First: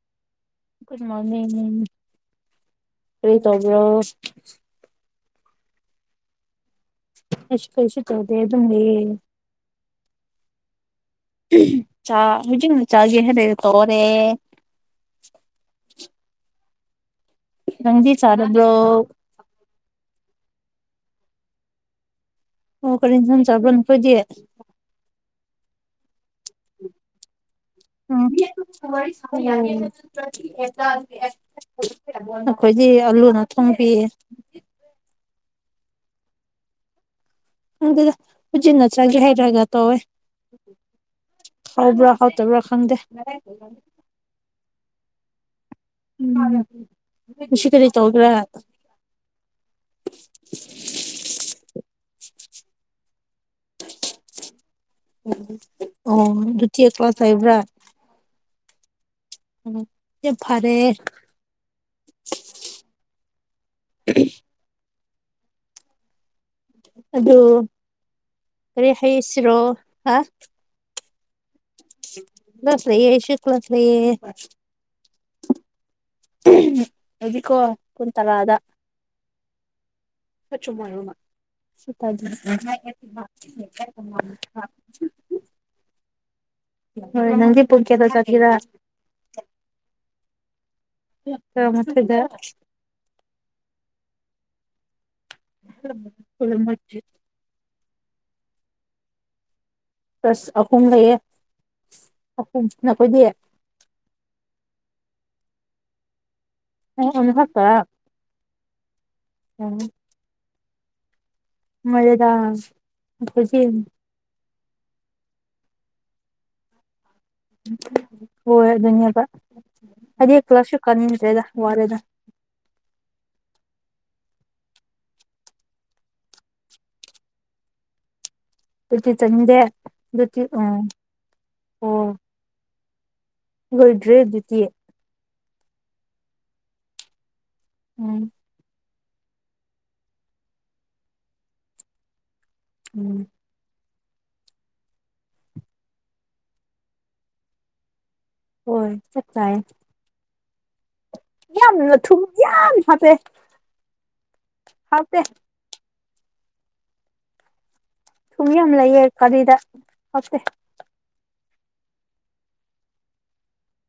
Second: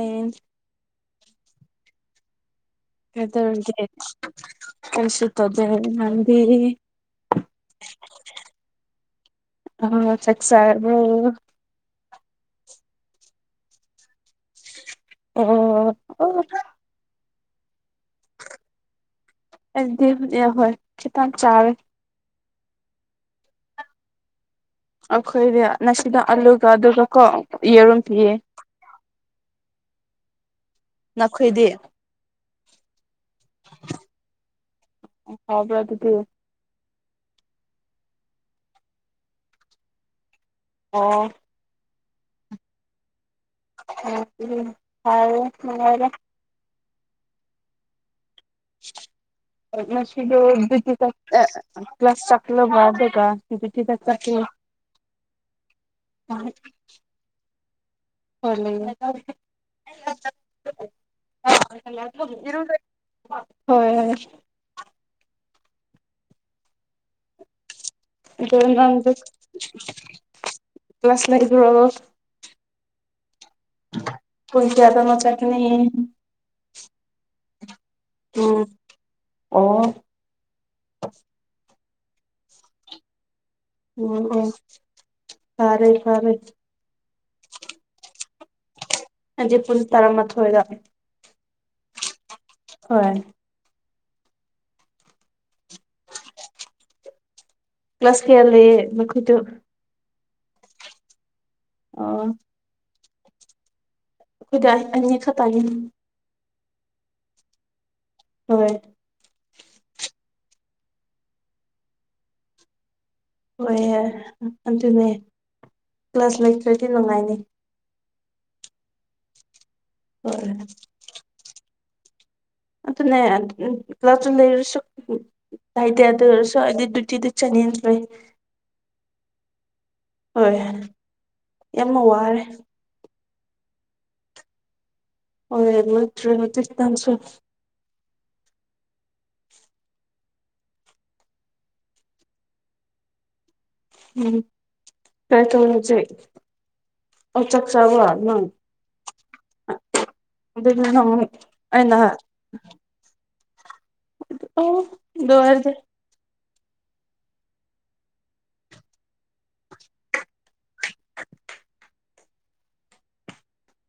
ꯎꯝ good morning ꯀꯔꯤ ꯇꯣꯕ꯭ꯔꯣ ꯀꯩꯁꯨ ꯇꯧꯗꯦ ꯍꯧꯖꯤꯛ ꯀꯥꯟꯗꯤ ꯑꯩꯁꯨ ꯀꯩꯁꯨ ꯇꯧꯗꯦ ꯑꯗꯨꯝ ꯂꯩꯌꯦ ꯑꯥ ꯆꯥꯛ ꯆꯥꯔꯕ꯭ꯔꯣ ꯆꯥ ꯍꯧꯖꯤꯛꯅ ꯆꯥꯒꯦ ꯍꯥꯏꯅ ꯇꯧꯔꯦ ꯑꯣ ꯑꯣ ꯅꯪꯗꯤ ꯆꯥꯔꯕ꯭ꯔꯣ ꯑꯩꯗꯤ ꯍꯧꯖꯤ ꯍꯣꯏ ꯈꯤꯇꯪ ꯆꯥꯔꯦ ꯑꯣ ꯀꯔꯤ ꯏꯟꯁꯥꯡ ꯆꯥꯕ꯭ꯔꯥ ꯅꯈꯣꯏꯗꯤ ꯑꯈꯣꯏꯗꯤ ꯅꯁꯤꯗ ꯑꯂꯨꯒ ꯑꯗꯨꯒ ꯀꯣ ꯌꯦꯔꯨꯝ ꯎꯝ ꯄꯤꯌꯦ ꯅꯈꯣꯏꯗꯤ ꯎꯝ ꯑꯈꯣꯏꯗꯤ ꯑꯂꯨꯅ ꯊꯣꯡꯕꯤꯌꯦ ꯍꯥꯎꯕ꯭ꯔ ꯑꯗꯨꯗꯤ ꯈꯪꯗꯦꯗ ꯍꯧꯖꯤꯅ ꯆꯥꯒꯦꯍꯥꯏꯔꯒ ꯇꯧꯋꯦ ꯑꯣ ꯍꯥꯎꯕ꯭ꯔꯥ ꯍꯥꯎꯇꯕ꯭ꯔꯥ ꯈꯪꯗꯦ ꯎꯝ ꯎꯝ ꯐꯔꯦ ꯅꯨꯡꯉꯥꯏꯔꯦ ꯎꯝ ꯉꯁꯤ ꯀꯔꯤ ꯇꯧꯒꯦꯔꯥ ꯉꯁꯤꯗꯣ ꯍꯧꯖꯤꯛꯀꯤꯗꯣ ꯀ꯭ꯂꯥꯁ ꯆꯛꯂꯕ ꯑꯗꯨꯒ ꯍꯧꯖꯤꯛꯀꯤꯗ ꯆꯠꯀꯦ ꯑꯣ ꯑꯗꯨ ꯇꯤꯌꯥ ꯀ꯭ꯂꯥꯁ ꯂꯩꯕ꯭ꯔꯥ ꯍꯣꯏ ꯂꯩꯌꯦ ꯎꯝ ꯌꯥꯝ ꯐꯥꯔꯦ ꯍꯣꯏ ꯍꯣꯏ ꯑꯗꯨ ꯑꯗꯨ ꯀꯔꯤ ꯅꯪꯗꯤ ꯍꯥꯏꯁꯤꯔꯣ ꯍꯥ ꯀ꯭ꯂꯥꯁ ꯂꯩꯕꯔꯣ ꯀ꯭ꯂꯥꯁ ꯂꯩꯌꯦ ꯑꯩꯁꯨ ꯀ꯭ꯂꯥꯁ ꯂꯩꯌꯦ ꯑꯍꯝ ꯄꯨꯡ ꯀꯌꯥꯗꯅꯣ ꯆꯠꯀꯅꯤ ꯑꯩꯗꯤꯀꯣ ꯄꯨꯡ ꯇꯥꯔꯥꯗ ꯎꯝ ꯑꯣ ꯍꯥꯠꯆꯨ ꯃꯣꯏꯔꯣꯃꯥ ꯁꯤ ꯇꯥꯗꯤ [unintelligible] ꯑꯣ ꯑꯣ ꯇꯥꯔꯦ ꯇꯥꯔꯦ ꯍꯣꯏ ꯅꯪꯗꯤ ꯄꯨꯛ ꯀꯌꯥꯗ ꯆꯠꯀꯦꯔꯥ ꯍꯧꯖꯤꯛ ꯄꯨꯟ ꯇꯔꯥꯃꯥꯊꯣꯏꯗ ꯌꯥ ꯇꯔꯥꯃꯊꯣꯏꯗ ꯍꯣꯏ [unintelligible] ꯃꯣꯏꯆꯤꯠ ꯀ꯭ꯂꯥꯁ ꯀꯌꯥ ꯂꯩꯌꯦ ꯃꯈꯣꯏꯗꯣ ꯄꯁ ꯑꯍꯨꯝ ꯂꯩꯌꯦ ꯑꯣ ꯑꯍꯨꯝ ꯅꯈꯣꯏꯗꯤ ꯑꯩꯈꯣꯏꯗꯥꯏ ꯑꯅꯤ ꯈꯛꯇꯥꯅꯤ ꯑꯣ ꯑꯅꯤ ꯈꯛꯇꯔꯥ ꯍꯣꯏ ꯎꯝ ꯃꯔꯦꯗꯥ ꯍꯣꯏ ꯑꯗꯨꯅꯦ ꯄ꯭ꯂꯁ ꯂꯩꯇ꯭ꯔꯗꯤ ꯅꯨꯡꯉꯥꯏꯅꯤ ꯍꯣꯏ ꯑꯗꯨꯅꯦꯕ ꯍꯣꯏ ꯑꯩꯗꯤ ꯀ꯭ꯂꯥꯁꯁꯨ ꯀꯥꯅꯤꯡꯗ꯭ꯔꯦꯗ ꯋꯥꯔꯦꯗ ꯑꯗꯨꯅꯦ ꯑꯗꯨ ꯀ꯭ꯂꯥꯁꯇ ꯂꯩꯔꯁꯨ ꯎꯝ ꯇꯥꯏ ꯇꯌꯥ ꯑꯗꯨꯑꯣꯏꯔꯁꯨ ꯑꯩꯗꯤ ꯗꯨꯇꯤꯗꯤ ꯆꯠꯅꯤꯡꯗ꯭ꯔꯦ ꯗꯨꯇꯤ ꯆꯠꯅꯤꯡꯗꯦ ꯑꯗꯨꯇꯤ ꯍꯣꯏ ꯑꯣ ꯌꯥꯝꯅ ꯑꯣ ꯋꯥꯔꯦ ꯂꯣꯏꯗ꯭ꯔꯦ ꯗ꯭ꯌꯨꯇꯤ ꯍꯣꯏ ꯂꯣꯏꯇ꯭ꯔꯦ [unintelligible] ꯇꯥꯡꯁꯨ ꯎꯝ ꯎꯝ ꯎꯝ ꯀꯥꯏ ꯊꯣꯡꯖꯤ ꯑꯥꯏ ꯆꯥꯛ ꯆꯥꯔꯕ ꯅꯪ ꯍꯣꯏ ꯆꯥꯛ ꯆꯥꯏꯌꯦ ꯑꯗꯨꯗꯤ ꯅꯪ ꯌꯥꯝꯅ ꯑꯩꯅ ꯊꯨꯝ ꯌꯥꯝ ꯐꯠꯇꯦ ꯑꯗꯨ ꯑꯣ ꯗꯣꯏꯔꯗꯤ ꯊꯨꯝ ꯌꯥꯝ ꯂꯩꯌꯦ ꯀꯔꯤꯗ ꯐꯠꯇꯦ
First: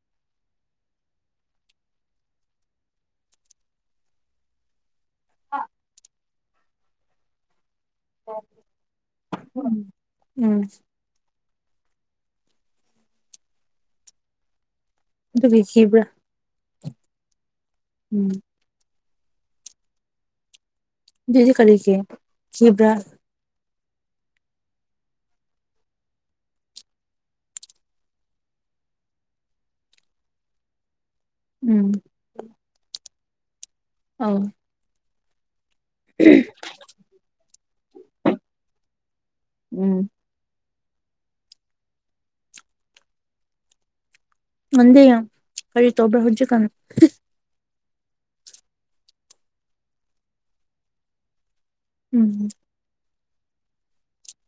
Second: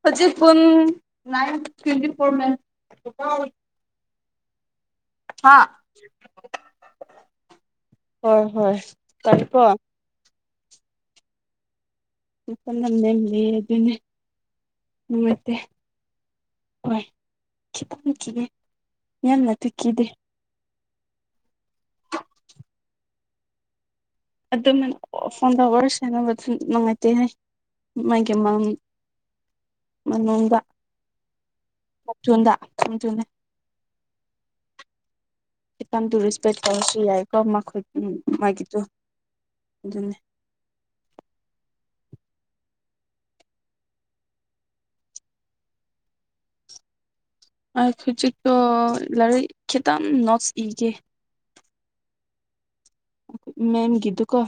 ꯍꯧꯖꯤꯛ ꯄꯨꯟ ꯅꯥꯏꯟ ꯇ꯭ꯋꯦꯟꯇꯤ ꯐꯣꯔ ꯃꯦꯝ [unintelligible] ꯍꯥ ꯍꯣꯏ ꯍꯣꯏ ꯇꯔꯦꯀꯣ ꯎꯝ ꯎꯝ ꯄꯟ ꯃꯝ ꯂꯝ ꯂꯩꯌꯦ ꯗꯨꯅꯥ ꯅꯨꯡꯉꯥꯏꯇꯦ ꯑꯗꯨꯒꯤ ꯀꯤꯕ꯭ꯔꯥ ꯍꯣꯏ ꯈꯤꯇꯪ ꯎꯝ ꯀꯤꯒꯦ ꯌꯥꯝꯅꯇꯨ ꯀꯤꯗꯦ ꯑꯗꯨꯗꯤ ꯀꯔꯤꯀꯤ ꯀꯤꯕ꯭ꯔꯥ ꯑꯗꯨꯃꯥꯏꯅ ꯑꯣ ꯐꯣꯟꯗꯋꯥꯔꯤ ꯁꯥꯅꯕꯗ ꯅꯨꯡꯉꯥꯏꯇꯦꯍꯦ ꯃꯥꯒꯤ ꯃꯝ ꯃꯅꯨꯡꯗ ꯎꯝ ꯃꯆꯨꯟꯗ ꯆꯨꯝ ꯆꯨꯅꯦ ꯑꯧ ꯈꯤꯇꯪ ꯗꯨ ꯔꯤꯁꯄ‌ꯦꯛ ꯇꯧꯔꯁꯨ ꯌꯥꯏꯀꯣ ꯃꯈꯣꯏ ꯎꯝ ꯃꯥꯒꯤꯗꯨ ꯎꯝ ꯑꯗꯨꯅꯦ ꯅꯪꯗꯤ ꯀꯔꯤ ꯇꯧꯕ꯭ꯔꯥ ꯍꯧꯖꯤꯛ ꯀꯥꯟ ꯑꯩ ꯍꯧꯖꯤꯛꯇꯣ ꯂꯥꯏꯔꯤꯛ ꯈꯤꯇꯪ ꯅꯣꯠꯁ ꯏꯒꯦ ꯎꯝ [unintelligible] ꯃꯦꯝꯒꯤꯗꯨꯀꯣ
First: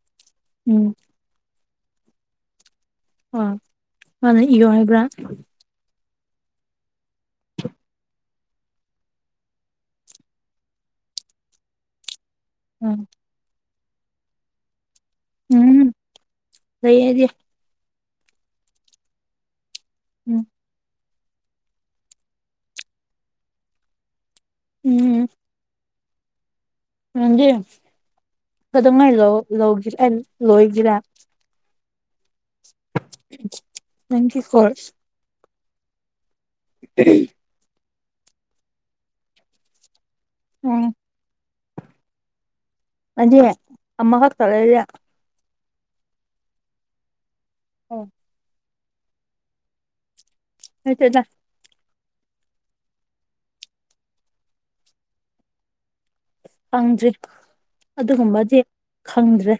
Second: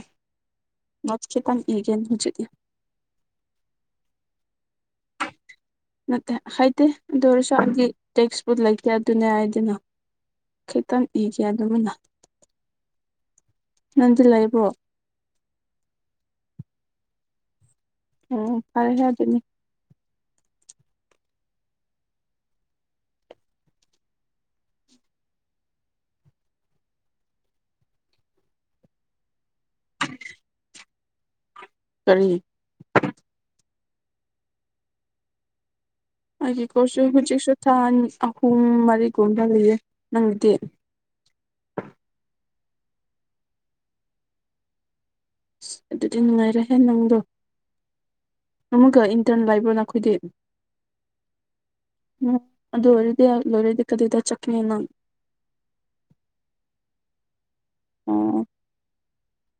ꯎꯝ ꯅꯣꯆ ꯈꯤꯇꯪ ꯏꯒꯦꯟ ꯍꯨꯖꯤꯛ ꯑꯣ ꯃꯥꯅ ꯏꯌꯣ ꯍꯥꯏꯕ꯭ꯔꯥ ꯅꯠꯇꯦ ꯍꯥꯏꯗꯦ ꯑꯗꯨ ꯑꯣꯏꯔꯁꯨ ꯑꯩꯗꯤ ꯇꯦꯛꯁꯕꯨꯛ ꯂꯩꯇꯦ ꯑꯗꯨꯅ ꯑꯥꯏ ꯗꯣꯟꯅꯣ ꯈꯤꯇꯪ ꯏꯒ‌ꯦ ꯑꯗꯨꯝꯃꯤꯅ ꯎꯝ ꯅꯪꯗꯤ ꯂꯩꯕ꯭ꯔꯣ ꯎꯝ ꯂꯩꯔꯗꯤ ꯑꯣ ꯑꯣ ꯐꯔꯦ ꯍꯥꯏꯗꯨꯅꯤ ꯎꯝ ꯎꯝ ꯅꯪꯗꯤ ꯀꯩꯗꯧꯉꯩ ꯂꯣꯏ ꯂꯧ ꯖꯤ [unintelligible] ꯂꯣꯏꯖꯤꯔꯥ ꯀꯔꯤ [unintelligible] ꯅꯪꯒꯤ ꯈꯣꯔꯁ ꯑꯩꯒꯤꯀꯣꯔꯁꯨ ꯍꯧꯖꯤꯛꯁꯨ ꯊꯥ ꯑꯟꯅꯤ ꯑꯍꯨꯝ ꯃꯔꯤꯒꯨꯝꯕ ꯂꯩꯌꯦ ꯅꯪꯒꯤꯗꯤ ꯎꯝ ꯑꯩꯗꯤ ꯑꯃ ꯈꯛꯇ ꯂꯩꯌ‌ꯦ ꯑꯁ ꯑꯗꯨꯗꯤ ꯅꯨꯡꯉꯥꯏꯔꯦꯍꯦ ꯅꯪꯗꯣ ꯑꯣ ꯑꯃꯨꯛꯀ ꯏꯟꯇ꯭ꯔꯟ ꯂꯩꯕ꯭ꯔꯣ ꯅꯈꯣꯏꯗꯤ ꯂꯩꯇ‌ꯦꯗꯥ ꯎꯝ ꯑꯗꯨ ꯑꯣꯏꯔꯗꯤ ꯑ ꯂꯣꯏꯔꯗꯤ ꯀꯗꯥꯏꯗ ꯆꯠꯀ‌ꯅꯤ ꯅꯪ ꯐꯪꯗ꯭ꯔꯤ ꯑꯣ ꯑꯗꯨꯒꯨꯝꯕꯗꯤ ꯈꯪꯗ꯭ꯔꯦ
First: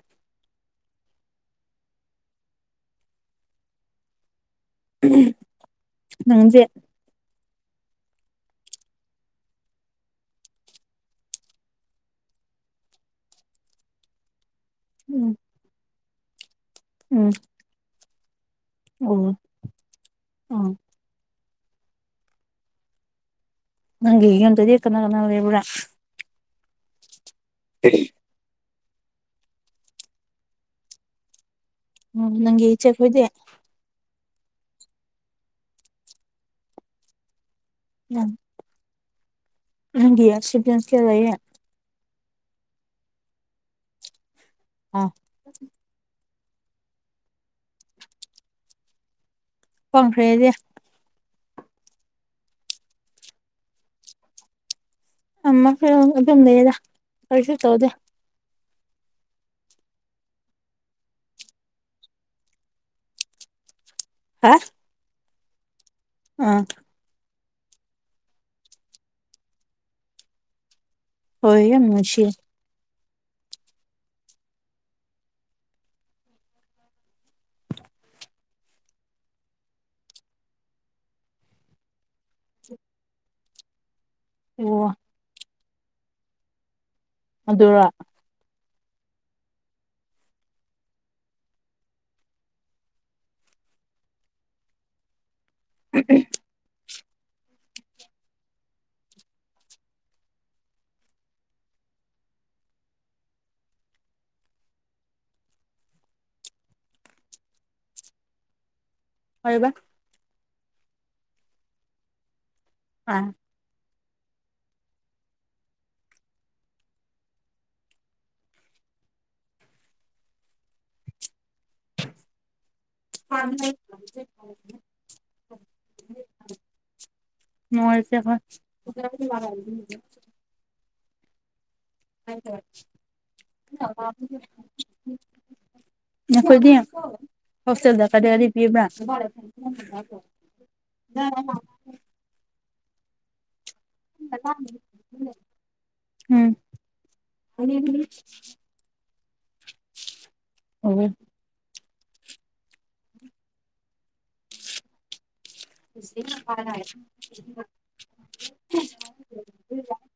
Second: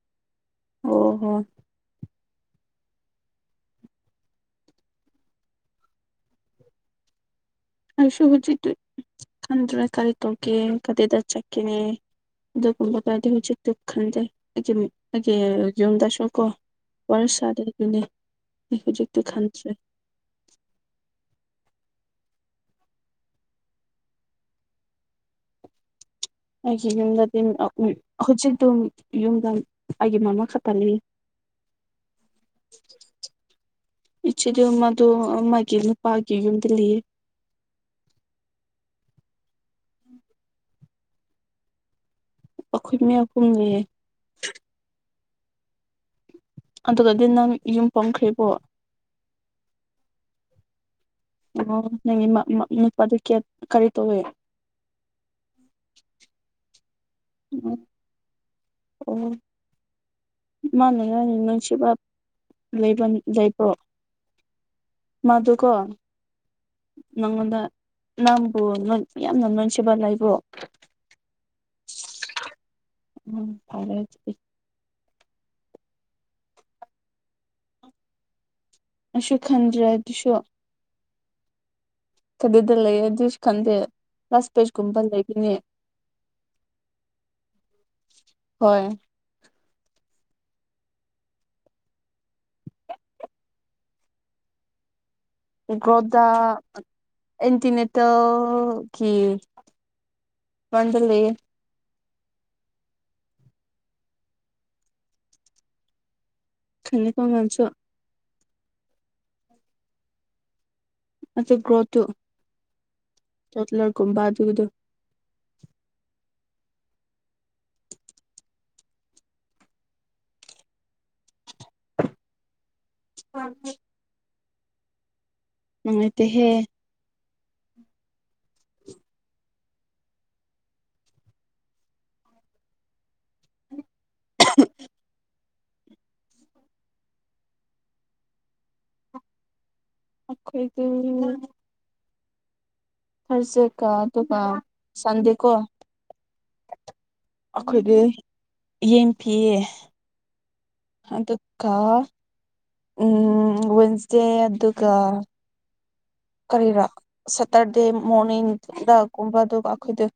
ꯑꯣ ꯍꯣ [unintelligible] ꯅꯪꯖꯦ ꯑꯩꯁꯨ ꯍꯨꯖꯤꯛꯇꯤ ꯈꯟꯗ꯭ꯔꯦ ꯀꯔꯤ ꯇꯧꯀꯦ ꯀꯔꯤꯗ ꯆꯠꯀꯤꯅꯤ ꯑꯗꯨꯒꯨꯝꯕ [unintelligible] ꯈꯟꯗꯦ [unintelligible] ꯎꯝ ꯑꯩꯒꯤ ꯌꯨꯝꯗꯁꯨꯀꯣ ꯋꯥꯔꯤ ꯎꯝ ꯁꯥꯗꯦ ꯑꯗꯨꯅꯦ ꯑꯩ ꯑꯣ ꯍꯧꯖꯤꯛꯇꯤ ꯈꯟꯗ꯭ꯔꯦ ꯑꯣ ꯅꯪꯒꯤ ꯌꯨꯝ ꯇꯗꯤ ꯀꯅꯥ ꯀꯅꯥ ꯂꯩꯕ꯭ꯔꯥ ꯑꯩꯒꯤ ꯌꯨꯝꯗꯗꯤ ꯑ ꯎꯝ ꯍꯧꯖꯤꯛ ꯑꯗꯨꯝ ꯌꯨꯝꯗ ꯑꯩꯒꯤ ꯃꯃꯥ ꯈꯛꯇ ꯂꯩꯌꯦ ꯎꯝ ꯅꯪꯒꯤ ꯏꯆꯦ ꯈꯣꯏꯗꯤ ꯏꯆꯦꯗꯣ ꯃꯗꯣ ꯑ ꯃꯥꯒꯤꯅꯨꯄꯥꯒꯤ ꯌꯨꯝꯗ ꯂꯩꯌꯦ ꯅꯝ ꯅꯪꯒꯤ ꯁꯤꯕꯤꯡꯁ ꯀꯌꯥ ꯂꯩꯌꯦ ꯑꯩꯈꯣꯏ ꯃꯌꯥꯝ ꯄꯨꯝ ꯂꯩꯌꯦ ꯑꯥ ꯑꯗꯨꯗꯗꯤ ꯅꯪ ꯌꯨꯝ ꯄꯥꯡꯈ꯭ꯔꯦꯀꯣ ꯄꯥꯡꯈ꯭ꯔꯦ ꯍꯥꯏꯗꯤ ꯑꯣ ꯅꯪꯒꯤ ꯃꯞ ꯃꯞ ꯅꯦꯅꯀꯣ ꯑꯗꯨ ꯀꯦꯌ꯭ꯔꯇ ꯀꯔꯤ ꯇꯧꯔꯤ ꯑꯃ ꯍꯣꯝ ꯑꯗꯨꯝ ꯂꯩꯌꯦꯗꯥ ꯀꯔꯤꯁꯨ ꯇꯧꯗꯦ ꯑꯣ ꯃꯥ ꯅꯪ ꯅꯨꯡꯁꯤꯕ ꯂꯩꯕꯝ ꯂꯩꯕ꯭ꯔꯣ [unintelligible] ꯃꯥꯗꯨꯀꯣ ꯑꯥ ꯅꯪꯉꯣꯟꯗ ꯅꯪꯕꯨ ꯅꯣꯏ ꯃꯌꯥꯝꯅ ꯅꯣꯏꯟꯁꯤꯕ ꯂꯩꯕ꯭ꯔꯣ? ꯍꯣꯏ ꯌꯥꯝ ꯅꯨꯡꯉꯣꯟꯁꯤꯌꯦ ꯎꯝ ꯐꯥꯔꯦ ꯑꯗꯨꯗꯤ ꯅꯪꯁꯨ ꯈꯟꯗ꯭ꯔ ꯗꯨꯁꯨ ꯀꯗꯥꯏꯗꯥ ꯂꯩꯌꯦ ꯑꯗꯨꯁꯨ ꯈꯟꯗꯦ ꯂꯥꯁ ꯑꯣ ꯄꯦꯖꯀꯨꯝꯕ ꯂꯩꯕꯅꯦ ꯑꯗꯨꯔꯥ ꯍꯣꯏ ꯒ꯭ꯔꯣꯗꯗꯥ ꯑꯠ ꯑꯦꯟꯇꯤꯅꯦꯠꯇꯜ ꯀꯤ ꯐꯔꯟꯗꯥ ꯂꯩꯌꯦ ꯈꯅꯤꯀꯣ ꯅꯪꯆꯨ ꯀꯣꯏꯔꯤꯕ ꯑꯗꯨ ꯒ꯭ꯔꯣ ꯇꯨ [unintelligible] ꯇꯣꯗꯇ꯭ꯂ꯭ꯔ ꯀꯨꯝꯕ ꯑꯗꯨꯒꯗꯨ [unintelligible] ꯅꯨꯡꯉꯥꯏꯇꯦꯍꯦ ꯅꯨꯡꯉꯥꯏꯇꯦ ꯍꯣꯏ [unintelligible] [unintelligible] ꯅꯈꯣꯏꯗꯤ ꯍꯣꯁꯇꯦꯜꯗ ꯀꯗꯥꯏ [unintelligible] ꯄꯤꯕ꯭ꯔꯥ? [unintelligible] ꯑꯈꯣꯏꯇꯨ ꯃꯤ ꯃꯤ ꯍꯔꯁꯦ ꯀꯥꯇꯨꯀꯥ ꯁꯟꯗꯦ ꯀꯣ ꯎꯝ ꯑꯈꯣꯏꯗꯤ ꯌꯦꯟ ꯄꯤꯌꯦ [unintelligible] ꯑꯗꯨꯀꯥ ꯎꯝ ꯋꯥꯟꯁꯗꯦ ꯑꯗꯨꯒ [unintelligible] ꯀꯔꯤꯔꯥ ꯁꯠꯇꯔꯗꯦ ꯃꯣꯔꯅꯤꯡꯗꯒꯨꯝꯕ ꯑꯗꯨꯒ ꯑꯈꯣꯏꯗꯨ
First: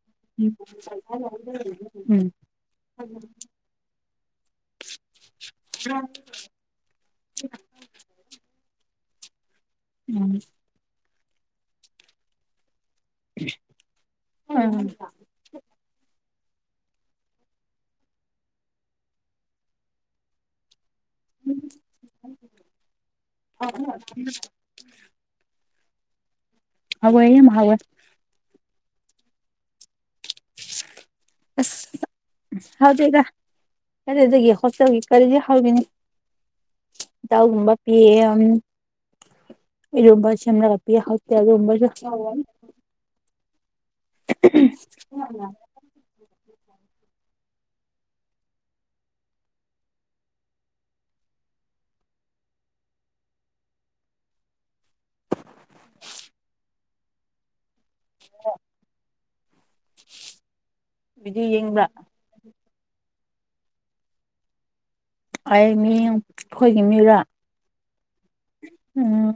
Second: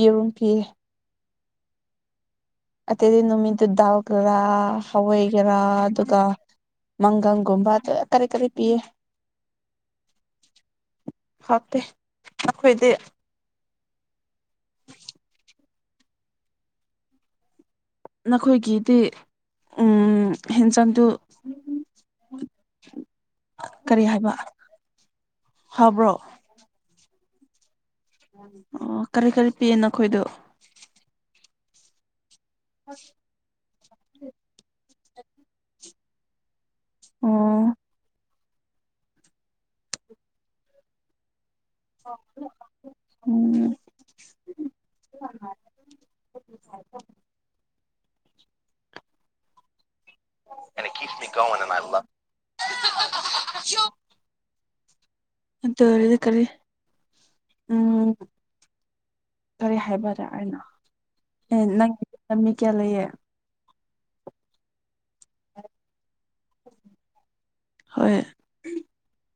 ꯌꯦꯔꯨꯝ ꯎꯝ ꯄꯤꯌꯦ꯫ [inaudible] ꯎꯝ ꯑꯇꯩꯇꯩ ꯅꯨꯃꯤꯠꯇꯨ ꯗꯥꯜꯒꯔꯥ, ꯍꯋꯥꯏꯒꯦꯔꯥ ꯑꯗꯨꯒ ꯃꯪꯒꯪꯒꯨꯝꯕ ꯀꯌꯥ ꯀꯔꯤ ꯀꯔꯤ ꯄꯤꯌꯦ ꯎꯝ ꯍꯥꯎꯇꯦ ꯅꯈꯣꯏꯗꯤ [unintelligible] ꯅꯈꯣꯏꯒꯤꯗꯤ ꯎꯝ ꯍꯦꯟꯖꯥꯡꯗꯨ [inaudible] ꯑꯥ ꯀꯔꯤ ꯍꯥꯏꯕ? ꯍꯥꯕ꯭ꯔꯣ ꯍꯥꯎꯋꯦ ꯌꯝ ꯍꯥꯎꯋꯦ ꯑꯣ ꯀꯔꯤ ꯀꯔꯤ ꯄꯤꯌꯦ ꯅꯈꯣꯏꯗꯨ? ꯑꯁ ꯎꯝ ꯍꯥꯎꯇꯦꯗ ꯀꯗꯥꯏꯗꯒꯤ ꯍꯣꯁꯇꯦꯜꯒꯤ ꯀꯔꯤꯗꯤ ꯍꯥꯎꯒꯅꯤ ꯑꯣ ꯗꯥꯜꯒꯨꯝꯕ ꯄꯤꯌꯦ ꯑꯝ ꯏꯔꯣꯟꯕ ꯁꯦꯝꯔꯒ ꯄꯤꯌꯦ ꯍꯥꯎꯇꯦ ꯑꯗꯨ ꯒꯨꯝꯕꯁꯨ [unintelligible] ꯎꯝ [unintelligible] [unintelligible] ꯑꯗꯨ ꯑꯣꯢꯔꯗꯤ ꯀꯔꯤ ꯎꯝ ꯀꯔꯤ ꯍꯥꯏꯕꯔ ꯑꯩꯅ ꯚꯤꯗꯤꯑꯣ ꯑꯦ ꯌꯦꯡꯕ꯭ꯔꯥ ꯅꯪ ꯅ ꯃꯤ ꯀ꯭ꯌꯥ ꯂꯩꯌꯦ ꯑꯩ ꯃ꯭ꯌꯨ ꯈꯣꯏꯒꯤ ꯃꯤꯔ ꯍꯣꯏ ꯎꯝ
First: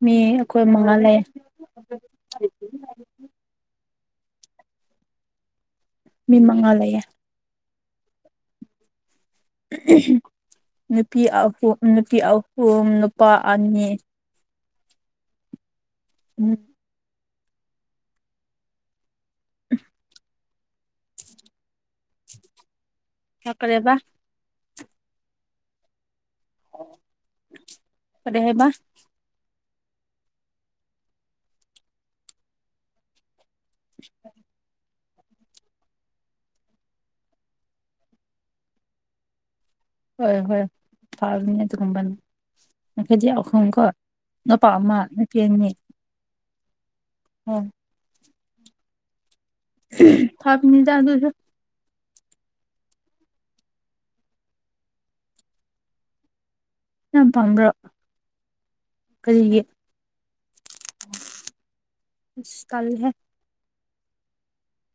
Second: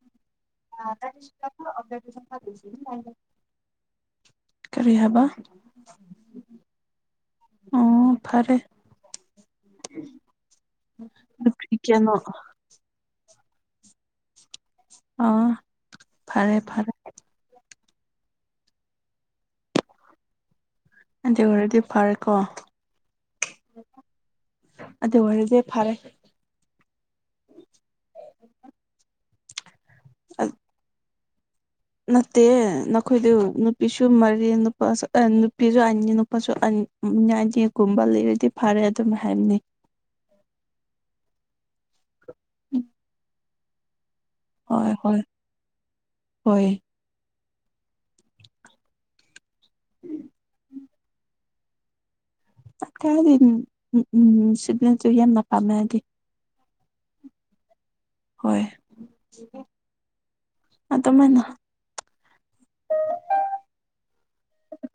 ꯃꯤ ꯑꯈꯣꯏꯝ [unintelligible] ꯀꯔꯤ ꯍꯥꯕ ꯃꯤ ꯃꯉꯥ ꯂꯩꯌꯦ ꯑꯣ ꯐꯔꯦ ꯅꯨꯄꯤ ꯑꯍꯨ ꯅꯨꯄꯤ ꯑꯍꯨꯝ ꯅꯨꯄꯥ ꯑꯅꯤ ꯑ ꯎꯝ ꯐꯔꯦ ꯐꯔꯦ [inaudible] ꯑꯗꯨ ꯑꯣꯢꯔꯗꯤ ꯐꯔꯦꯀꯣ ꯅꯛꯀꯔꯦꯕ ꯑꯗꯨ ꯑꯣꯏꯔꯗꯤ ꯐꯔꯦ ꯀꯔꯤ ꯍꯥꯏꯕ ꯑꯠ ꯅꯠꯇꯦ ꯅꯈꯣꯏꯗꯨ ꯅꯨꯄꯤꯁꯨ ꯃꯔꯤ ꯅꯨꯄꯥꯁꯨ ꯑꯦ ꯅꯨ ꯄꯤꯖꯨ ꯑꯅꯤ ꯅꯨꯄꯥꯁꯨ ꯑꯟ ꯅꯦ ꯑꯩꯗꯤ ꯀꯨꯝꯕ ꯂꯩꯔꯗꯤ ꯐꯔꯦ ꯑꯗꯨꯃꯥꯏ ꯍꯥꯏꯝꯅꯦ ꯍꯣꯏ ꯍꯣꯏ ꯐꯕꯅꯦ ꯑꯗꯨꯒꯨꯝꯕꯟ ꯅꯈꯣꯏꯗꯤ ꯑꯍꯨꯝ ꯀꯣ ꯍꯣꯏ ꯍꯣꯏ ꯍꯣꯏ ꯑꯣꯝ ꯐꯕꯅꯤꯗ ꯑꯗꯨꯁꯨ ꯅꯠꯇꯦ ꯍꯥꯏꯗꯤ ꯅꯨꯡꯁꯤꯠꯅꯖꯨ ꯍꯦꯟꯅ ꯄꯝꯃꯦ ꯍꯥꯗꯤ ꯅꯪ ꯄꯝꯕ꯭ꯔꯣ ꯍꯣꯏ ꯑꯗꯨꯃꯥꯏꯅ ꯑꯁ ꯇꯜꯂꯤꯍꯦ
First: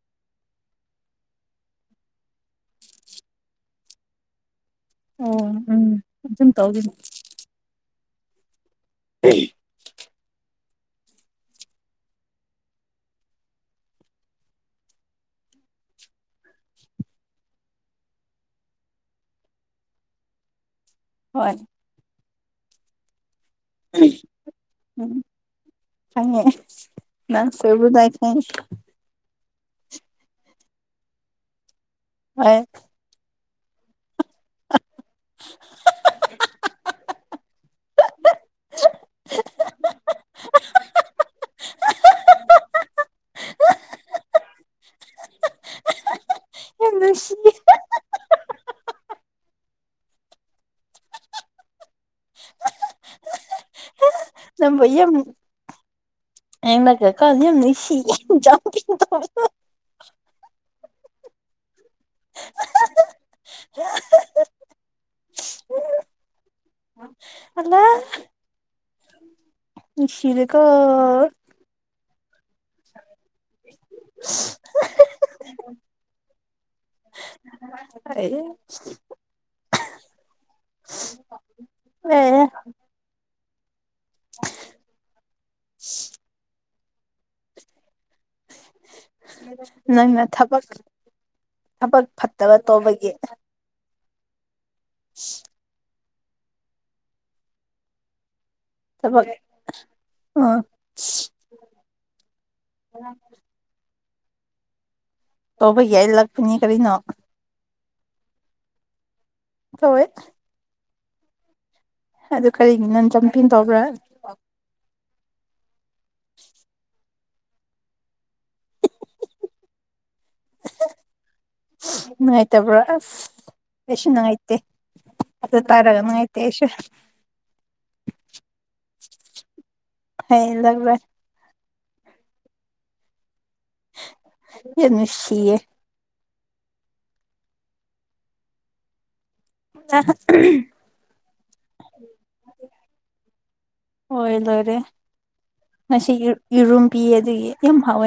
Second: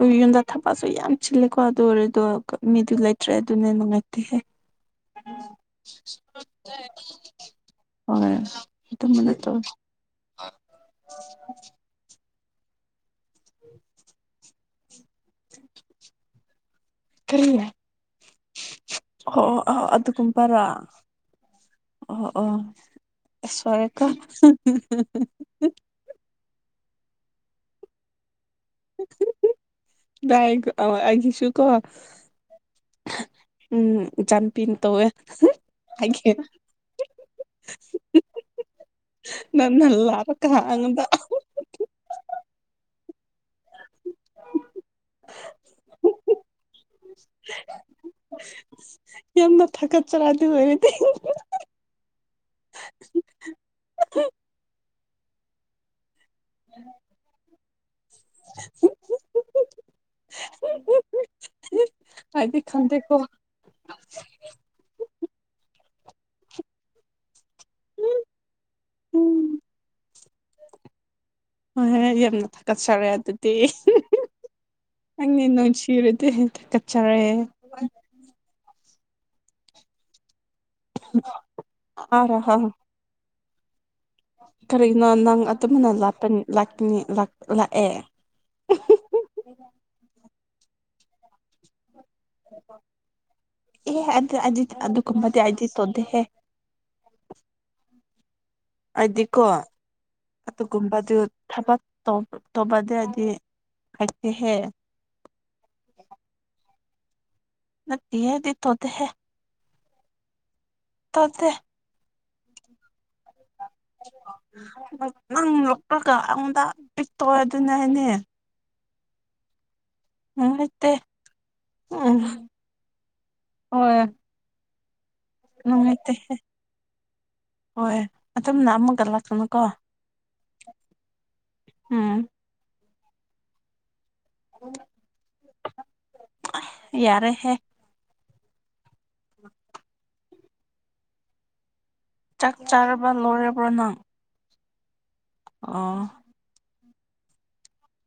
ꯎꯏ ꯌꯨꯝꯗ ꯊꯕꯛꯁꯨ ꯌꯥꯝ ꯆꯤꯜꯂꯦꯀꯣ ꯑꯗꯨ ꯑꯣꯏꯔꯦꯗꯣ ꯀ ꯃꯤꯗꯨ ꯂꯩꯇ꯭ꯔꯦ ꯑꯗꯨꯅꯦ ꯅꯨꯡꯉꯥꯏꯇꯦꯍꯦ [inaudible] ꯎꯝ ꯑꯗꯨꯝ ꯇꯧꯒꯅꯤ ꯍꯣꯏ ꯑꯗꯨꯃꯥꯏꯅ ꯇꯧ ꯀꯔꯤ ꯍꯣ ꯑꯣ ꯑꯗꯨꯒꯨꯝꯕꯔꯥ ꯍꯣꯏ ꯑꯍꯣ ꯑꯣ ꯑꯁ ꯁꯣꯢꯔꯦꯀꯣ ꯎꯝ ꯈꯪꯉꯦ ꯅꯪ ꯁꯣꯏꯕꯗꯣ ꯑꯩ ꯈꯪꯏ ꯅꯥꯏ ꯀꯣ ꯑꯣ ꯑꯩꯒꯤꯁꯨꯨꯀꯣ ꯑꯥꯌꯦ ꯎꯝ ꯏꯆꯥꯅꯨꯄꯤꯅ ꯇꯧꯋꯦ ꯍꯥꯏꯒꯦ ꯅꯟꯅ ꯂꯥꯔꯀ ꯑꯩꯉꯨꯟꯗ ꯌꯥꯅꯁꯤ ꯌꯥꯝꯅ ꯊꯥꯒꯠꯆꯔ ꯑꯗꯨ ꯑꯣꯏꯔꯗꯤ ꯅꯝꯕꯨ ꯌꯝ [unintelligible] ꯑꯥꯏꯗꯤ ꯈꯪꯗꯦꯀꯣ [unintelligible] ꯎꯝ [unintelligible] ꯅꯨꯡꯁꯤꯔꯀꫭ ꯍꯣꯏ ꯍꯣꯏ ꯌꯥꯝꯅ ꯊꯥꯒꯠꯆꯔꯦ ꯑꯗꯨꯗꯤ [inaudible] ꯅꯨꯡꯁꯤꯔꯗꯤ ꯊꯒꯠꯆꯔꯦ [unintelligible] ꯑꯦ [unintelligible] ꯀꯔꯤꯒꯤꯅꯣ ꯅꯪ ꯑꯗꯨꯝꯕꯅ ꯂꯄ ꯂꯅꯤ ꯂꯥꯛꯑꯦ ꯅꯪꯅ ꯊꯕꯛ ꯊꯕꯛ ꯐꯠꯇꯕ ꯇꯧꯕꯒꯤ ꯑꯦ ꯑ ꯑꯗꯨꯗꯨ ꯀꯨꯝꯕꯗꯤ ꯑꯩꯗꯤ ꯇꯣꯗ° ꯍꯦ ꯊꯕꯛ ꯑꯗꯤꯀꯣ ꯑꯥ ꯑꯗꯨꯒꯨꯝꯕꯗꯨ ꯊꯕꯛ ꯇꯧꯕꯗꯗꯤ ꯍꯥꯏꯛꯇꯦꯍꯦ ꯇꯧꯕ ꯌꯥꯏ ꯂꯥꯛꯄꯅꯤ ꯀꯔꯤꯅꯣ ꯅꯠꯇꯍ° ꯑꯩꯗꯤ ꯇꯣꯗꯍꯦ ꯇꯧꯑ° ꯇꯧꯗꯦ ꯑꯗꯨ ꯀꯔꯤꯒꯤ ꯅꯪ ꯖꯝꯄꯤꯡ ꯇꯧꯕ꯭ꯔꯥ ꯅꯪ ꯅꯨꯄꯥꯒ ꯑꯩꯉꫭꯟꯗꯥ ꯄꯤꯛꯇꯧꯑ° ꯑꯗꯨꯅꯦ ꯍꯥꯏꯅꯦ ꯅꯪ ꯍꯩꯇꯦ ꯅꯨꯡꯉꯥꯏꯇꯕ꯭ꯔꯣ ꯑꯁ ꯍꯣꯏ ꯑꯩꯁꯨ ꯅꯨꯡꯉꯥꯏꯇꯦ ꯑꯗꯨ ꯇꯔꯒꯥ ꯅꯨꯡꯉꯥꯏꯇꯦꯍꯦ ꯅꯨꯡꯉꯥꯏꯇꯦ ꯑꯩꯁꯨ ꯍꯣꯏ ꯑꯗꯨꯝ ꯂꯥꯛꯑꯝꯃꯒ ꯂꯥꯛꯀꯅꯨꯀꯣ ꯍꯩꯂꯛꯔꯣꯏ ꯎꯝ ꯌꯥꯝ ꯅꯨꯁꯤꯌ° ꯌꯥꯔꯦ ꯍꯦ [inaudible] [unintelligible] ꯆꯥꯛ ꯆꯥꯔꯕ ꯂꯣꯏꯔꯕꫭ ꯅꯪ ꯍꯣꯏ ꯂꯣꯏꯔꯦ ꯑꯣ ꯉꯁꯤ ꯌꯦꯔꯨꯝ ꯄꯤ ꯑꯗꯨꯒꯤ ꯌꯥꯝ ꯍꯥꯎꯋꯦ